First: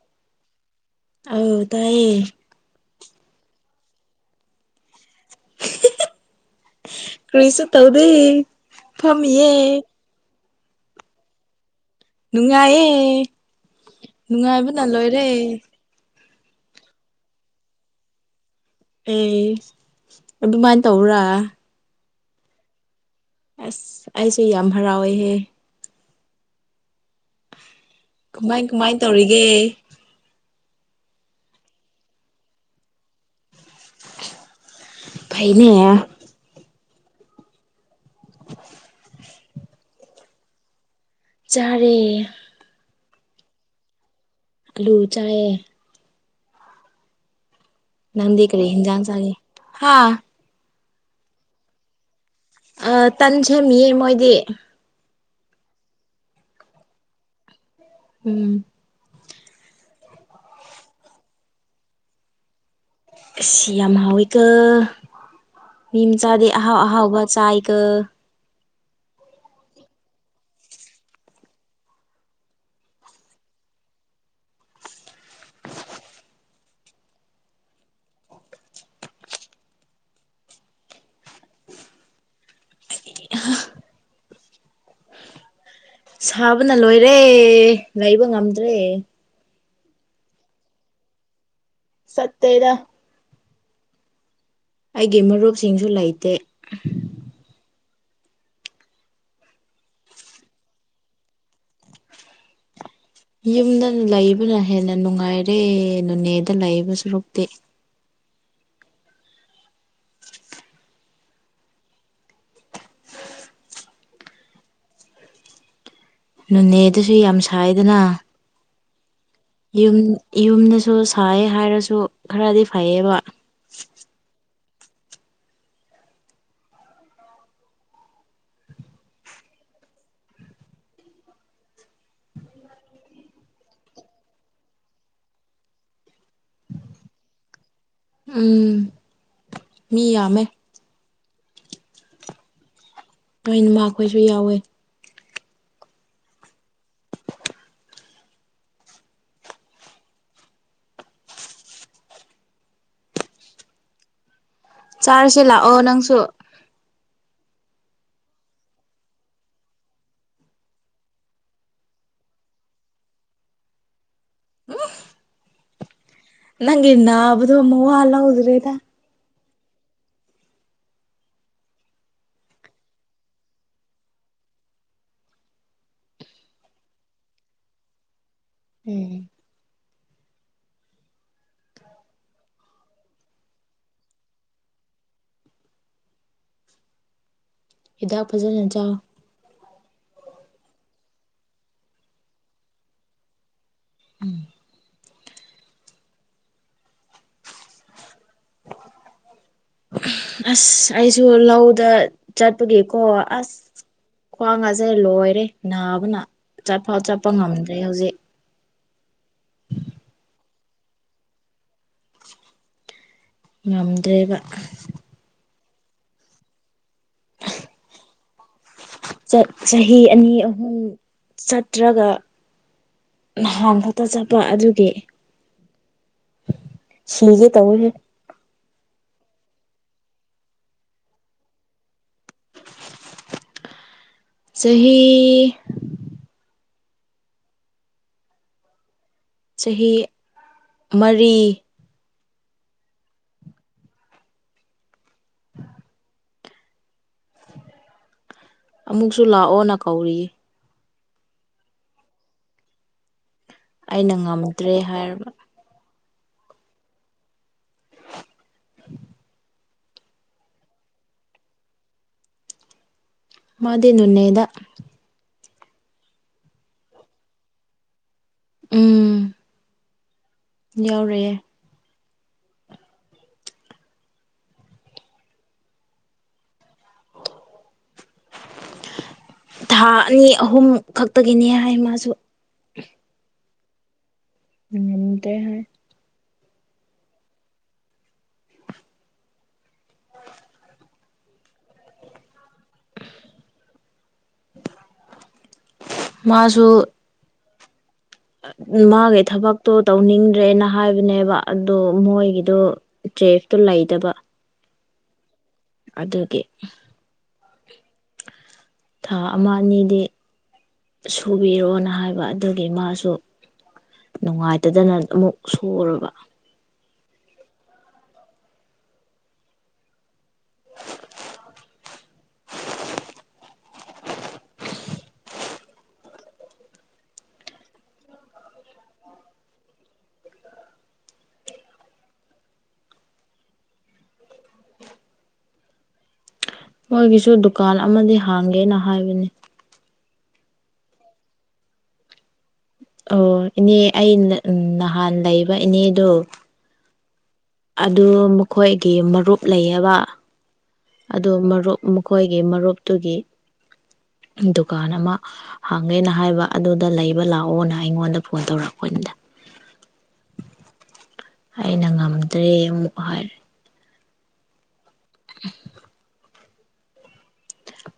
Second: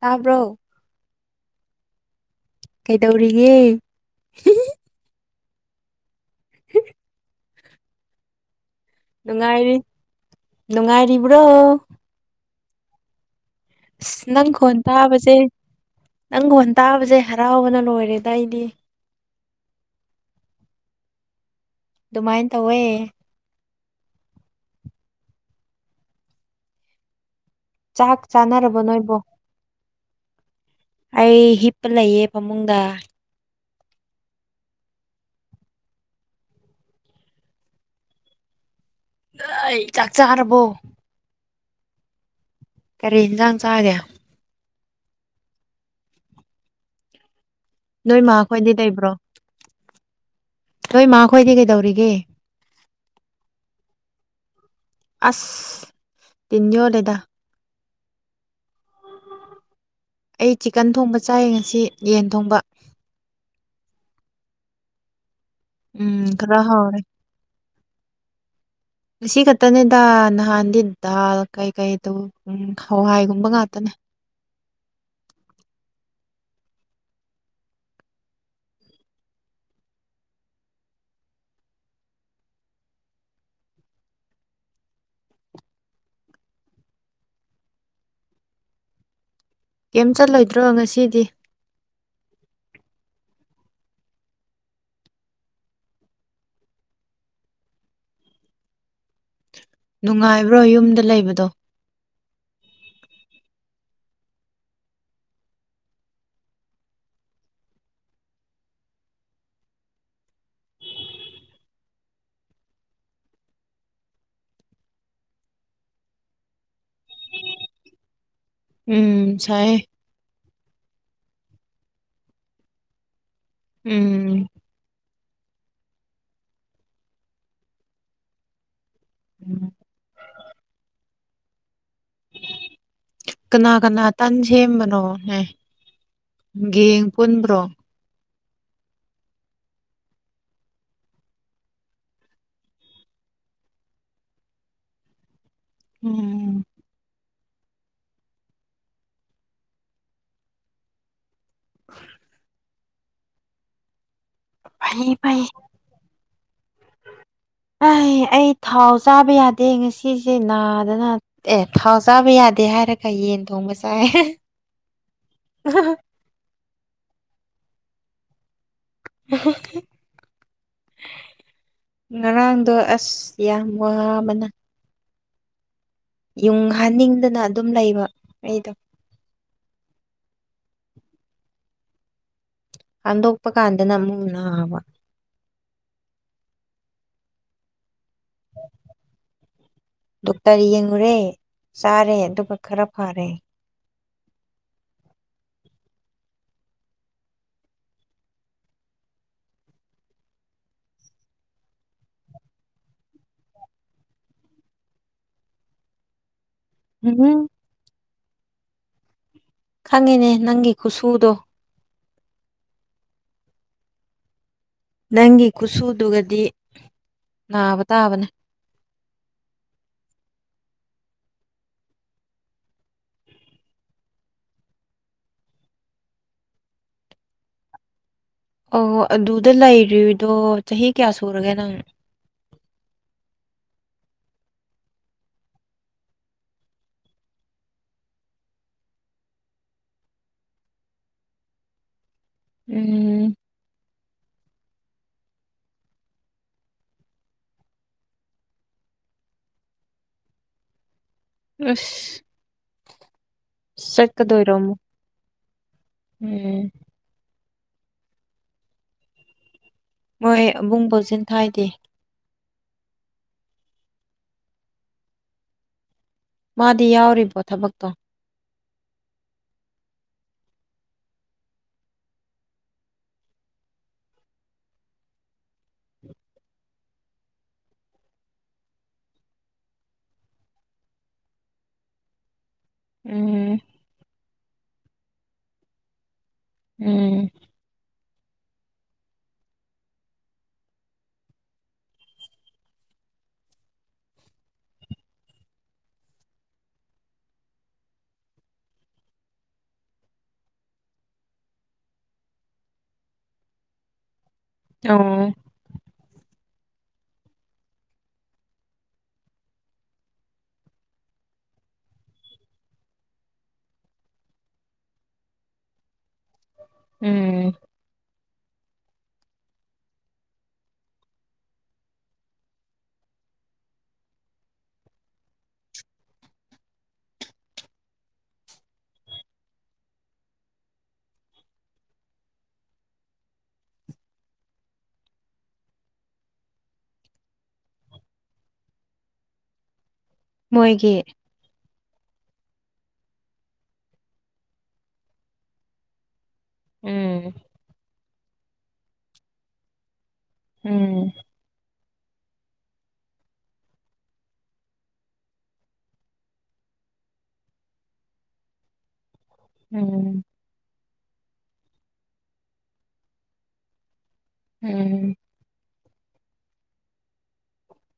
ꯇꯥꯕ꯭ꯔꯣ ꯑꯧ ꯇꯥꯏꯌꯦ ꯀꯩꯗꯧꯔꯤꯒꯦ [unintelligible] [unintelligible] ꯀꯔꯤꯁꯨ ꯇꯧꯗꯦ ꯐꯝꯃꯤꯌꯦ ꯅꯨꯡꯉꯥꯏꯔꯤ ꯅꯨꯡꯉꯥꯏꯔꯤꯕ꯭ꯔꯣ ꯅꯨꯡꯉꯥꯏꯌꯦ ꯑꯁ ꯅꯪ ꯈꯣꯟ ꯅꯨꯡꯉꯥꯏꯕꯅ ꯂꯣꯏꯔꯦ ꯇꯥꯕꯁꯦ ꯅꯪ ꯈꯣꯟ ꯇꯥꯥꯕꯁꯦ ꯍꯔꯥꯎꯕꯅ ꯂꯣꯏꯔꯦꯗ ꯑꯩꯗꯤ ꯑꯦ ꯑꯗꯨꯃꯥꯏꯅ ꯇꯧꯕꯔꯥ ꯑꯗꯨꯃꯥꯏꯅ ꯇꯧꯋꯦ ꯑꯁ ꯑꯩꯁꯦ ꯌꯥꯝ ꯍꯔꯥꯎꯋꯦꯍꯦ ꯆꯥꯛ ꯀꯃꯥꯏ ꯆꯥꯅꯔꯕꯣ ꯀꯃꯥꯏ ꯅꯣꯏꯕꯣ ꯇꯧꯔꯤꯒꯦ ꯑꯩ ꯍꯤꯞꯄ ꯂꯩꯌꯦ ꯐꯃꯨꯡꯗ ꯐꯩꯅꯦ ꯍꯩ ꯆꯥꯛ ꯆꯥꯔꯕꯣ ꯆꯥꯔꯦ ꯀꯔꯤ ꯌꯦꯟꯁꯥꯡ ꯆꯥꯒꯦ ꯑꯂꯨ ꯆꯥꯏꯌꯦ ꯅꯣꯏ ꯃꯥꯥ ꯅꯪꯗꯤ ꯀꯔꯤ ꯈꯣꯏꯗꯤ ꯍꯤꯟꯖꯥꯡ ꯂꯩꯕ꯭ꯔꯣ ꯆꯥꯒꯦ ꯍꯥ ꯅꯣꯏ ꯃꯥ ꯈꯣꯏꯗꯤ ꯀꯩꯗꯧꯔꯤꯒꯦ ꯑ ꯇꯟ ꯁꯦꯝꯃꯤꯌꯦ ꯃꯣꯏꯗꯤ ꯑꯁ ꯇꯤꯟ ꯌꯣꯠꯂꯦꯗ ꯎꯝ ꯑꯩ ꯆꯤꯀꯟ ꯊꯣꯡꯕ ꯆꯥꯏꯌꯦ ꯉꯁꯤ ꯌꯦꯟ ꯊꯣꯡꯕ ꯑ ꯌꯥꯝ ꯍꯥꯎꯋꯤꯀꯣ ꯎꯝ ꯃꯤꯃꯆꯥꯗꯤ ꯈꯔ ꯑꯍꯥꯎ ꯍꯥꯎꯔꯦ ꯑꯍꯥꯎꯕ ꯆꯥꯏ ꯀꯣ ꯉꯁꯤ ꯈꯛꯇꯅꯦꯗ ꯅꯍꯥꯟꯗꯤ ꯗꯥꯜ ꯀꯩꯀꯩ ꯎꯝ ꯍꯋꯥꯏꯒꯨꯝꯕ ꯉꯥꯛꯇꯅꯦ [unintelligible] ꯁꯥꯕꯅ ꯂꯣꯏꯔꯦ ꯂꯩꯕ ꯉꯝꯗ꯭ꯔꯦ ꯀꯩꯝ ꯆꯠꯂꯣꯏꯗ꯭ꯔꯣ ꯉꯁꯤꯗꯤ ꯁꯠꯇꯦꯗ ꯑꯩꯒꯤ ꯃꯔꯨꯞꯁꯤꯡꯁꯨ ꯂꯩꯇꯦ ꯅꯨꯡꯉꯥꯏꯕ꯭ꯔꯣ ꯌꯨꯝꯗ ꯂꯩꯕꯗꯣ ꯌꯨꯝꯗ ꯂꯩꯕꯅ ꯍꯦꯟꯅ ꯅꯨꯡꯉꯥꯏꯔꯦ ꯅꯅꯦꯗ ꯂꯩꯕ ꯁꯨꯔꯨꯛꯇꯦ ꯅꯨꯅꯦꯗꯁꯨ ꯌꯥꯝ ꯁꯥꯏꯗꯅ ꯎꯝ ꯁꯥꯏꯌꯦ ꯌꯨꯝꯗꯁꯨ ꯁꯥꯏ ꯍꯥꯏꯔꯁꯨ ꯈꯔꯗꯤ ꯐꯩꯌꯦꯕ ꯎꯝ ꯎꯝ ꯀꯅꯥ ꯀꯅꯥ ꯇꯟ ꯁꯦꯝꯕꯅꯣꯅꯦ ꯒꯡ ꯄꯨꯟꯕ꯭ꯔꯣ ꯎꯝ ꯃꯤ ꯌꯥꯃꯦ ꯍꯃꯈꯣꯏꯁꯨ ꯌꯥꯎꯋꯦ ꯎꯝ [unintelligible] ꯐꯩ ꯐꯩ ꯆꯥꯔꯁꯦ ꯂꯥꯛꯑꯣ ꯅꯪꯁꯨ ꯑꯩ ꯑꯩ ꯊꯥꯎ ꯆꯥꯕ ꯌꯥꯗꯦ ꯉꯁꯤꯁꯦ ꯅꯥꯗꯅ ꯑꯦ ꯊꯥꯎ ꯆꯥꯕ ꯌꯥꯗꯦ ꯍꯥꯏꯔꯦ ꯈꯔ ꯈ ꯌꯦꯟ ꯊꯣꯡꯕꯁꯥꯏ ꯎ ꯑ ꯅꯪ ꯏꯟꯅꯕꯗ ꯃꯣꯂ ꯎꯗ꯭ꯔꯦꯗ ꯍ ꯉꯔꯥꯡꯗꯣ ꯑꯁ ꯌꯥꯝ ꯋꯥꯕꯅ ꯌꯨꯡꯍꯟꯅꯤꯡꯗꯅ ꯑꯗꯨꯝ ꯂꯩꯕ ꯑꯩꯗꯣ ꯎꯝ ꯍꯟꯗꯣꯛꯄ ꯀꯥꯟꯗꯅ ꯑꯃꯨꯛ ꯕ ꯍꯤꯗꯥꯛ ꯐꯖꯅ ꯆꯥꯎ ꯗꯨꯇ ꯌꯦꯡꯨꯔꯦ ꯆꯥꯔꯦ ꯑꯗꯨꯒ ꯈꯔ ꯐꯔꯦ ꯎꯝ ꯑꯁ ꯑꯩꯁꯨ ꯂꯧꯗ ꯆꯠꯄꯒꯤꯦꯀꯣ ꯑꯁ ꯈ꯭ꯋꯥꯡ ꯉꯥꯁꯦ ꯂꯣꯏꯔꯦ ꯅꯥꯕꯅ ꯆꯠꯐꯥꯎ ꯆꯠꯄ ꯎꯝ ꯉꯝꯗ꯭ꯔꯦ ꯍꯧꯖꯤꯛ ꯈꯪꯉꯅꯦ ꯅꯪꯒꯤ ꯈꯨꯁꯨꯨꯎꯗꯣ ꯉꯝꯗ꯭ꯔꯦꯕ ꯅꯪꯒꯤ ꯈꯨꯠꯁꯨꯗꯨꯒꯗꯤ ꯅꯥꯕ ꯇꯥꯕꯅꯦ ꯆꯍꯤ ꯑꯅꯤ ꯑꯍꯨꯝ ꯆꯠꯇ꯭ꯔꯒ ꯅꯍꯥꯟ ꯈꯛꯇ ꯆꯠꯄ ꯑꯗꯨꯒꯤ ꯁꯤꯒꯦ ꯇꯕꯨ ꯍꯦ ꯑꯣ ꯑꯗꯨꯗ ꯂꯩꯗꯣ ꯆꯍꯤ ꯀꯌꯥ ꯁꯨꯔꯒꯦ ꯅꯪ ꯆꯍꯤꯍ ꯆꯍꯤ ꯃꯔꯤ ꯎꯝ ꯑꯃꯨꯛꯁꯨ ꯂꯥꯛꯑꯣꯅ ꯀꯧꯔꯤꯌꯦ ꯎ ꯑꯩꯅ ꯆꯀꯗ ꯑꯣꯏꯔꯃ ꯉꯝꯗ꯭ꯔꯦ ꯍꯥꯏꯔꯕ ꯎꯝ [unintelligible] ꯃꯣꯏ ꯑꯕꯨꯡ ꯄꯣꯁꯤꯟ ꯊꯥꯏꯗꯦ ꯃꯥꯗꯤꯅꯅꯩꯗ ꯃꯥꯗꯤ ꯌꯥꯎꯔꯤꯕꯣ ꯊꯕꯛꯇꯣ ꯎꯝ ꯌꯥꯎꯔꯦꯌꯦ ꯊꯥ ꯑꯅꯤ ꯑꯍꯨꯝ ꯈꯛꯇꯒꯤꯅꯦ ꯍꯥꯏ ꯃꯥꯁꯨ ꯎꯝ ꯎꯝꯇ ꯍꯥꯏ ꯎꯝ ꯃꯥꯁꯨ ꯃꯥꯒꯤ ꯊꯕꯛꯇꯣ ꯇꯧꯅꯤꯡꯗ꯭ꯔꯦꯅ ꯍꯥꯏꯕꯅꯦꯕ ꯑꯗꯨ ꯃꯣꯏꯒꯤꯗꯣ ꯇ꯭ꯔꯦꯐꯇꯨ ꯂꯩꯗꯕ ꯑꯣ ꯑꯗꯨꯒꯤ ꯊꯥ ꯑꯃ ꯑꯅꯤꯗꯤ ꯁꯨꯕꯤꯔꯣꯑꯣꯅ ꯍꯥꯏꯕ ꯑꯗꯨꯒꯤ ꯃꯥꯁꯨ ꯅꯨꯡꯉꯥꯏꯇꯗꯅ ꯑꯃꯨꯛ ꯁꯨꯔꯕ ꯎꯝ ꯃꯣꯏꯒꯤꯁꯨ ꯗꯨꯀꯥꯟ ꯑꯃꯗꯤ ꯍꯥꯡꯒꯦꯅ ꯍꯥꯏꯕꯅꯤ ꯃꯣꯏꯒꯤ ꯑꯣ ꯏꯅꯦ ꯑꯩ ꯅꯍꯥꯟ ꯂꯩꯕ ꯏꯅꯦꯗꯣ ꯎꯝ ꯑꯗꯨ ꯃꯈꯣꯏꯒꯤ ꯃꯔꯨꯞ ꯂꯩꯌꯦꯕ ꯎꯝ ꯑꯗꯨ ꯃꯔꯨꯞ ꯃꯈꯣꯏꯒꯤ ꯃꯔꯨꯞꯇꯨꯒꯤ ꯗꯨꯀꯥꯟ ꯑꯃ ꯍꯥꯡꯉꯦꯅ ꯍꯥꯏꯕ ꯑꯗꯨꯗ ꯂꯩꯕ ꯂꯥꯛꯑꯣꯅ ꯑꯩꯉꯣꯟꯗ ꯐꯣꯟ ꯇꯧꯔꯛꯄ ꯀꯗ ꯎꯝ ꯑꯩꯅ ꯉꯝꯗ꯭ꯔꯦ ꯑꯃꯨꯛ ꯍꯥꯏꯔꯦ ꯎꯝ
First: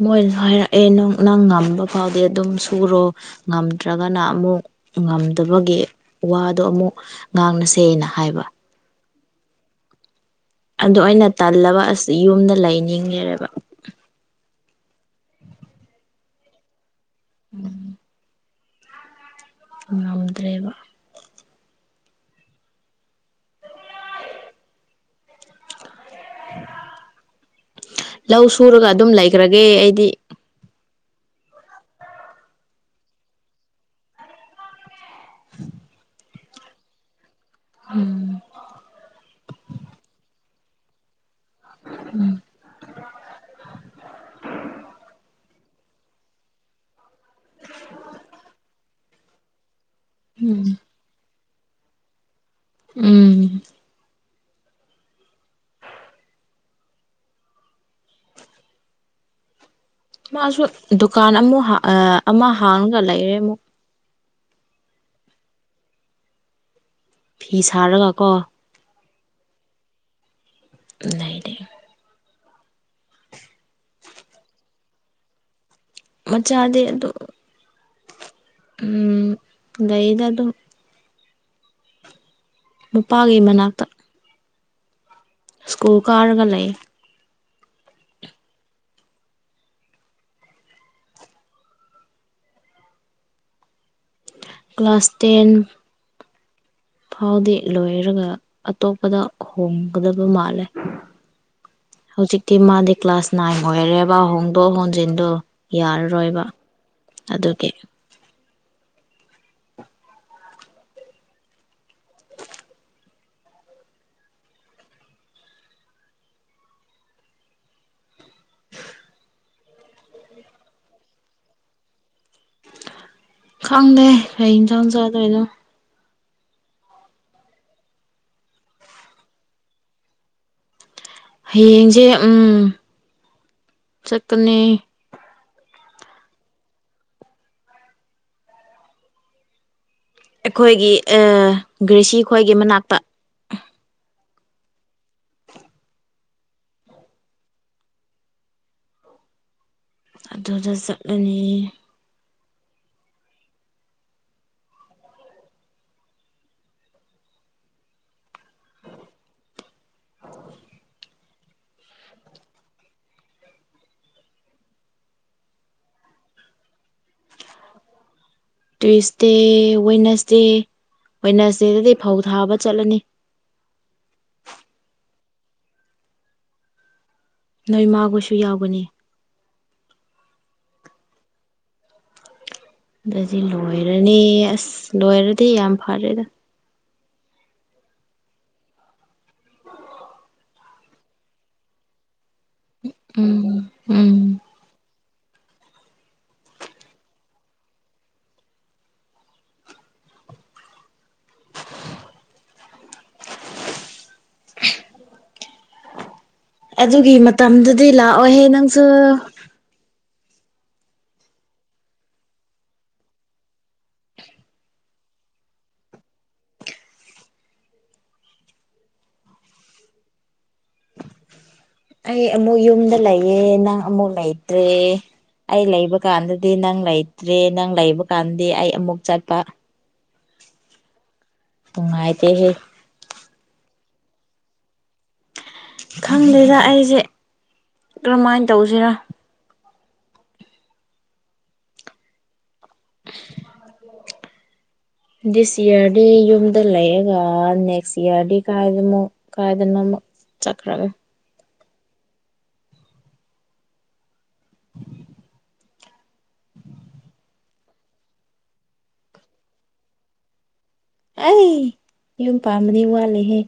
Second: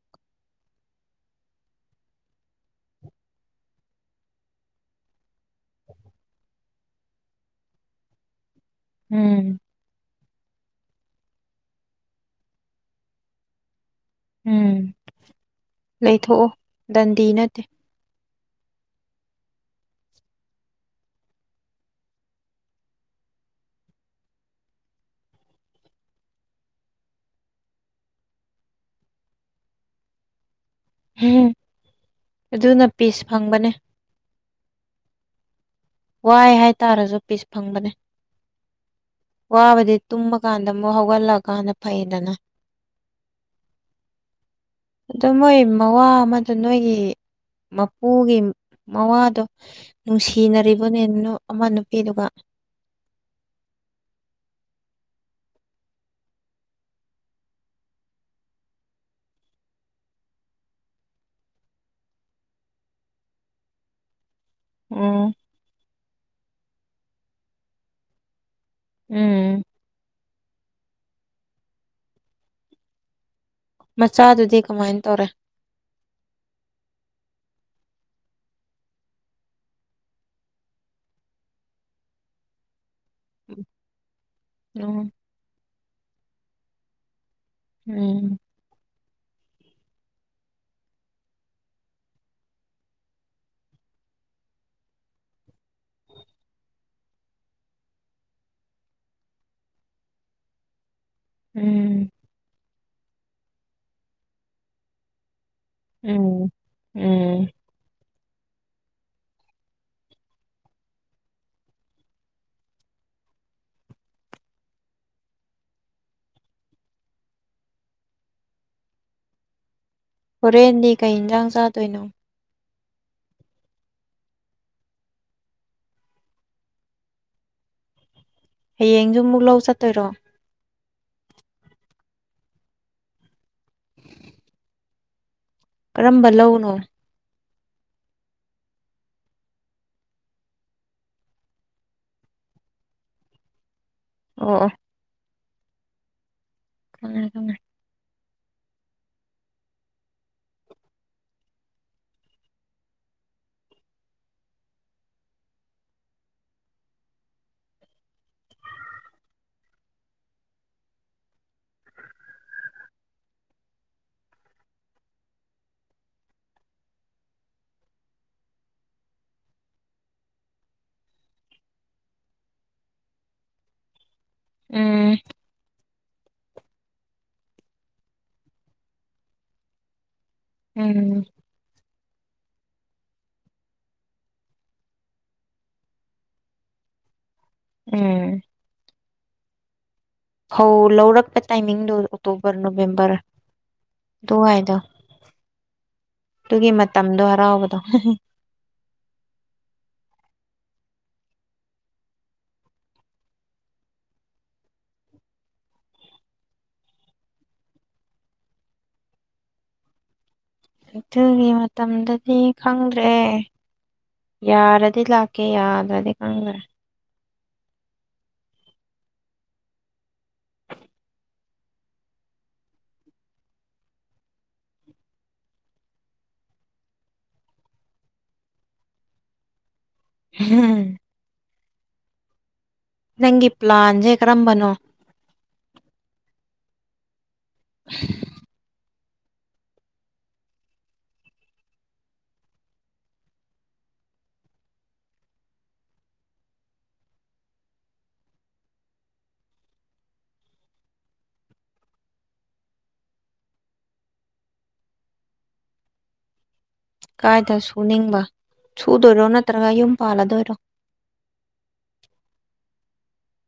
[inaudible] ꯃꯣꯏꯁꯨ ꯍꯥꯏꯔꯛꯑꯦ ꯅꯪ ꯉꯝꯕ ꯐꯥꯎꯗꯤ ꯑꯗꯨꯝ ꯁꯨꯔꯣ ꯉꯝꯗ꯭ꯔꯒꯅ ꯑꯃꯨꯛ ꯉꯝꯗꯕꯒꯤ ꯋꯥꯗꯣ ꯑꯃꯨꯛ ꯉꯥꯡꯅꯁꯦꯅ ꯍꯥꯏꯕ ꯎꯝ ꯑꯗꯨ ꯑꯩꯅ ꯇꯜꯂꯕ ꯑꯁꯤ ꯌꯨꯝꯗ ꯂꯩꯅꯤꯡꯉꯦꯕ ꯎꯝ ꯂꯩꯊꯣꯛꯑꯣ ꯗꯟꯗꯤ ꯅꯠꯇꯦ ꯉꯝꯗ꯭ꯔꯦꯕ ꯂꯧ ꯁꯨꯔꯒ ꯑꯗꯨꯝ ꯂꯩꯈ꯭ꯔꯒꯦ ꯑꯩꯗꯤ ꯎꯝ ꯑꯗꯨꯅ ꯄꯤꯁ ꯐꯪꯕꯅꯦ [inaudible] ꯋꯥꯏ ꯍꯥꯏꯇꯥꯔꯁꯨ ꯄꯤꯁ ꯐꯪꯕꯅꯦ ꯋꯥꯕꯗꯤ ꯇꯨꯝꯃ ꯀꯥꯟꯗ ꯑꯃꯨꯛ ꯍꯧꯒꯠꯂꯛ ꯀꯥꯟꯅ ꯐꯩꯗꯅ ꯑꯗꯨ ꯃꯣꯏ ꯃꯋꯥ ꯑꯃꯗ ꯅꯣꯏꯒꯤ ꯃꯄꯨꯒꯤ ꯃꯋꯥꯗꯣ ꯎꯝ ꯅꯨꯡꯁꯤꯅꯔꯤꯕ ꯑꯃ ꯅꯨꯄꯤꯗꯨꯒ ꯎꯝ ꯃꯥꯁꯨ ꯗꯨꯀꯥꯟ ꯑꯃꯨꯛ ꯑꯃ ꯍꯥꯡꯉꯒ ꯂꯩꯔꯦ ꯑꯃꯨꯛ ꯎꯝ ꯐꯤ ꯁꯥꯔꯒ ꯀꯣ ꯎꯝ ꯂꯩ ꯂꯩ ꯃꯆꯥꯗꯨꯗꯤ ꯀꯃꯥꯏꯅ ꯇꯧꯔꯦ ꯃꯆꯥꯗꯤ ꯑꯗꯨ ꯎꯝ ꯂꯩꯗ ꯑꯗꯨꯝ ꯅꯨꯄꯥꯒꯤ ꯃꯅꯥꯛꯇ ꯑꯝ ꯁ꯭ꯀꯨꯜ ꯀꯥꯔꯒ ꯂꯩ ꯎꯝ ꯀ꯭ꯂꯥꯁ ꯇꯦꯟ ꯐꯥꯎꯗꯤ ꯂꯣꯏꯔꯒ ꯑꯇꯣꯞꯄꯗ ꯍꯣꯡꯒꯗꯕ ꯃꯥꯜꯂꯦ ꯎꯝ ꯍꯧꯖꯤꯛꯇꯤ ꯃꯥꯗꯤ ꯀ꯭ꯂꯥꯁ ꯅꯥꯏꯟ ꯑꯣꯏꯔꯔꯦꯕ ꯍꯣꯡꯗꯣꯛ ꯍꯣꯟꯖꯤꯟꯗꯣ ꯌꯥꯔꯔꯣꯏꯕ ꯎꯝ ꯎꯝ ꯑꯗꯨꯒꯤ ꯍꯣꯔꯦꯟꯗꯤ ꯀꯩ ꯏꯟꯖꯥꯡ ꯆꯥꯗꯣꯏꯅꯣ ꯈꯪꯗꯦ ꯀꯩ ꯌꯦꯟꯁꯥꯡ ꯆꯥꯗꯣꯏꯅꯣ ꯍꯌꯦꯡꯁꯨ ꯑꯃꯨꯛ ꯂꯧ ꯆꯠꯇꯣꯏꯔꯣ ꯍꯌꯦꯡꯁꯦ ꯎꯝ ꯆꯠꯀꯅꯤ ꯀꯔꯝꯕ ꯂꯧꯅꯣ ꯑꯩꯈꯣꯏꯒꯤ ꯒ꯭ꯔꯦꯁꯤ ꯈ꯭ꯋꯣꯏꯒꯤ ꯃꯅꯥꯛꯇ ꯑꯣ ꯈꯪꯉꯦ ꯈꯪꯉꯦ ꯑꯗꯨꯗ ꯆꯠꯂꯅꯤ [inaudible] ꯇ꯭ꯋꯤꯁꯗꯦ ꯋꯦꯠꯅꯁꯗꯦ ꯋꯦꯠꯅꯁꯗꯦ ꯗꯗꯤ ꯐꯧ ꯊꯥꯕ ꯆꯠꯂꯅꯤ ꯎꯝ ꯅꯣꯏ ꯃꯥꯒꯣꯏꯁꯨ ꯌꯥꯎꯒꯅꯤ ꯎꯝ ꯑꯗꯨꯗꯗꯤ ꯂꯣꯏꯔꯅꯤ ꯑꯁ ꯂꯣꯏꯔꯗꯤ ꯌꯥꯝ ꯐꯔꯦꯗ ꯎꯝ ꯐꯧ ꯂꯧꯔꯛꯄ ꯇꯥꯏꯃꯤꯡꯗꯣ ꯑꯣꯛꯇꯨꯕꯔ ꯅꯕꯦꯝꯕꯔ ꯎꯝ ꯎꯝ ꯑꯗꯨꯋꯥꯏꯗꯣ ꯑꯗꯨꯒꯤ ꯃꯇꯝꯗꯣ ꯍꯔꯥꯎꯕꯗꯣ ꯑꯗꯨꯒꯤ ꯃꯇꯝꯗꯨꯗꯤ ꯂꯥꯛꯑꯣꯏꯍꯦ ꯅꯪꯁꯨ ꯑꯗꯨꯒꯤ ꯃꯇꯝꯗꯗꯤ ꯈꯪꯗ꯭ꯔꯦ ꯌꯥꯔꯗꯤ ꯂꯥꯛꯀꯦ ꯌꯥꯗꯔꯗꯤ ꯈꯪꯗꯔꯦ ꯑꯩ ꯑꯃꯨꯛ ꯌꯨꯝꯗ ꯂꯩꯌꯦ ꯅꯪ ꯑꯃꯨꯛ ꯂꯩꯇ꯭ꯔꯦ ꯑꯩ ꯂꯩꯕ ꯀꯥꯟꯗꯗꯤ ꯅꯪ ꯂꯩꯇ꯭ꯔꯦ ꯅꯪ ꯂꯩꯕ ꯀꯥꯟꯗꯗꯤ ꯑꯩ ꯑꯃꯨꯛ ꯆꯠꯄ ꯍꯝ ꯨꯅꯨꯡꯉꯥꯏ ꯇꯦ ꯍꯦ ꯅꯪꯒꯤ ꯄ꯭ꯂꯥꯟꯁꯦ ꯀꯔꯝꯕꯅꯣ ꯈꯪꯗꯦꯗ ꯑꯩꯁꯦ ꯀꯔꯝꯍꯥꯏꯅ ꯇꯧꯁꯤꯔꯥ ꯑ [inaudible] ꯗꯤꯁ ꯏꯌꯥꯔꯗꯤ ꯌꯨꯝꯗ ꯂꯩꯔꯒ ꯅꯦꯛꯁ ꯏꯌꯥꯔꯗꯤ ꯀꯥꯏꯗꯅꯣ ꯀꯥꯏꯗꯅꯣ ꯑꯃ ꯆꯠꯈꯔꯒꯦ ꯀꯥꯏꯗ ꯁꯨꯅꯤꯡꯕ ꯁꯨꯗꯣꯏꯔꯣ ꯅꯠꯇ꯭ꯔꯒ ꯌꯨꯝ ꯄꯥꯜꯂꯥ ꯗꯣꯏꯔꯣ ꯑꯩ ꯌꯨꯝ ꯄꯥꯝꯕꯗꯤ ꯋꯥꯠꯂꯤꯍꯦ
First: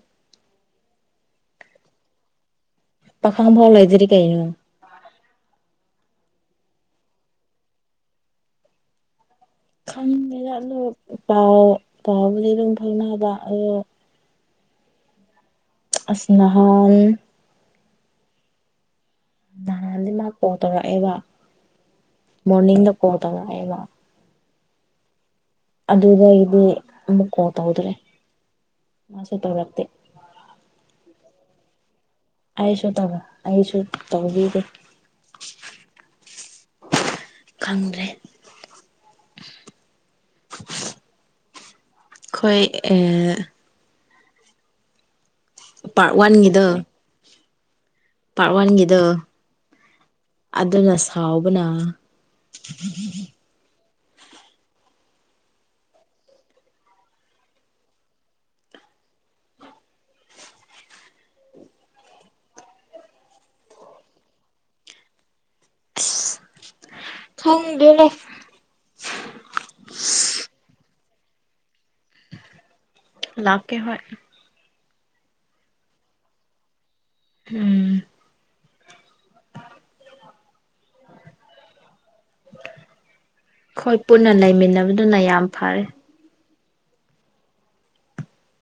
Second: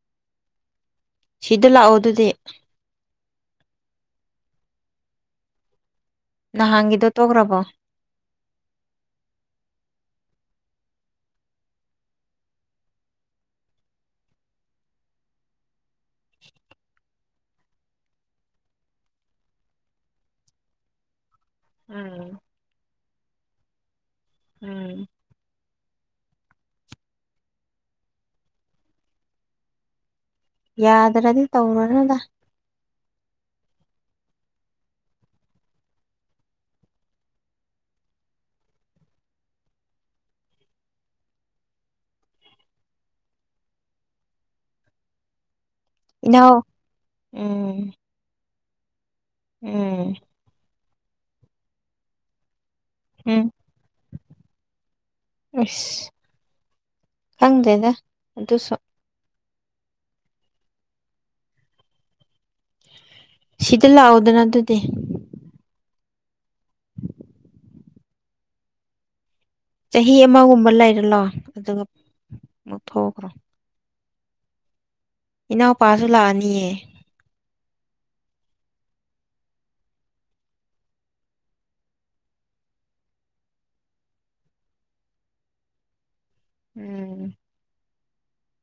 ꯁꯤꯗ ꯂꯥꯛꯑꯣꯗꯨꯗꯤ ꯄꯥꯈꯪ ꯑꯃꯐꯥꯎ ꯂꯩꯥꯏꯇꯔꯤ ꯀꯩꯅꯣ ꯅꯍꯥꯟꯒꯤꯗꯣ ꯇꯣꯛꯈ꯭ꯔꯕꯣ ꯈꯪꯗꯦꯗꯥ ꯑꯗꯨ ꯄꯥꯎ ꯄꯥꯎꯕꯨꯗꯤ ꯑꯗꯨꯝ ꯐꯥꯎꯅꯕ ꯑꯗꯣ ꯑꯁ ꯅꯍꯥꯟ ꯅꯍꯥꯟꯗꯤ ꯃꯥ ꯀꯣꯜ ꯇꯧꯔꯛꯑꯦꯕ ꯎꯝ ꯃꯣꯔꯅꯤꯡꯗ ꯍꯣꯇ ꯉꯑꯕ ꯎꯝ ꯑꯗꯨꯗꯒꯤꯗꯤ ꯑꯃꯨꯛ ꯀꯣ ꯇꯧꯗ꯭ꯔꯦ ꯃꯥꯁꯨ ꯇꯧꯔꯛꯇꯦ ꯌꯥꯗ꯭ꯔꯗꯤ ꯇꯧꯔꯣꯅꯗ ꯑꯩꯁꯨ ꯇꯧꯕ ꯑꯩꯁꯨ ꯇꯧꯈꯤꯗꯦ ꯈꯪꯗ꯭ꯔꯦ ꯈꯣꯏ ꯑ ꯄ ꯏꯅꯥꯎ ꯋꯥꯟꯒꯤꯗꯣ ꯎꯝ ꯀꯥ ꯋꯥꯟꯒꯗꯔ ꯎꯝ ꯑꯗꯨꯗꯅ ꯁꯥꯎꯕꯅ ꯎꯝ ꯑꯁ ꯈꯪꯗꯦꯗ ꯑꯗꯨꯁꯨ ꯁꯤꯇꯂ ꯑꯣꯗꯅꯗꯗꯤ ꯊꯪꯗꯅꯦ ꯆꯍꯤ ꯑꯃꯒꯨꯝꯕ ꯂꯩꯔꯂꯣ ꯑꯗꯨꯒ ꯑꯃꯨꯛ ꯊꯣꯛꯈ꯭ꯔꯣ ꯂꯥꯚ ꯀꯦ ꯍ ꯏꯅ ꯄꯥꯁꯨꯂꯑꯅꯤꯌꯦ ꯎꯝ [unintelligible] ꯍꯣꯏ ꯄꯨꯟꯅ ꯂꯩꯃꯤꯟꯅꯕꯗꯨꯅ ꯌꯥꯝ ꯐꯔꯦ ꯎꯝ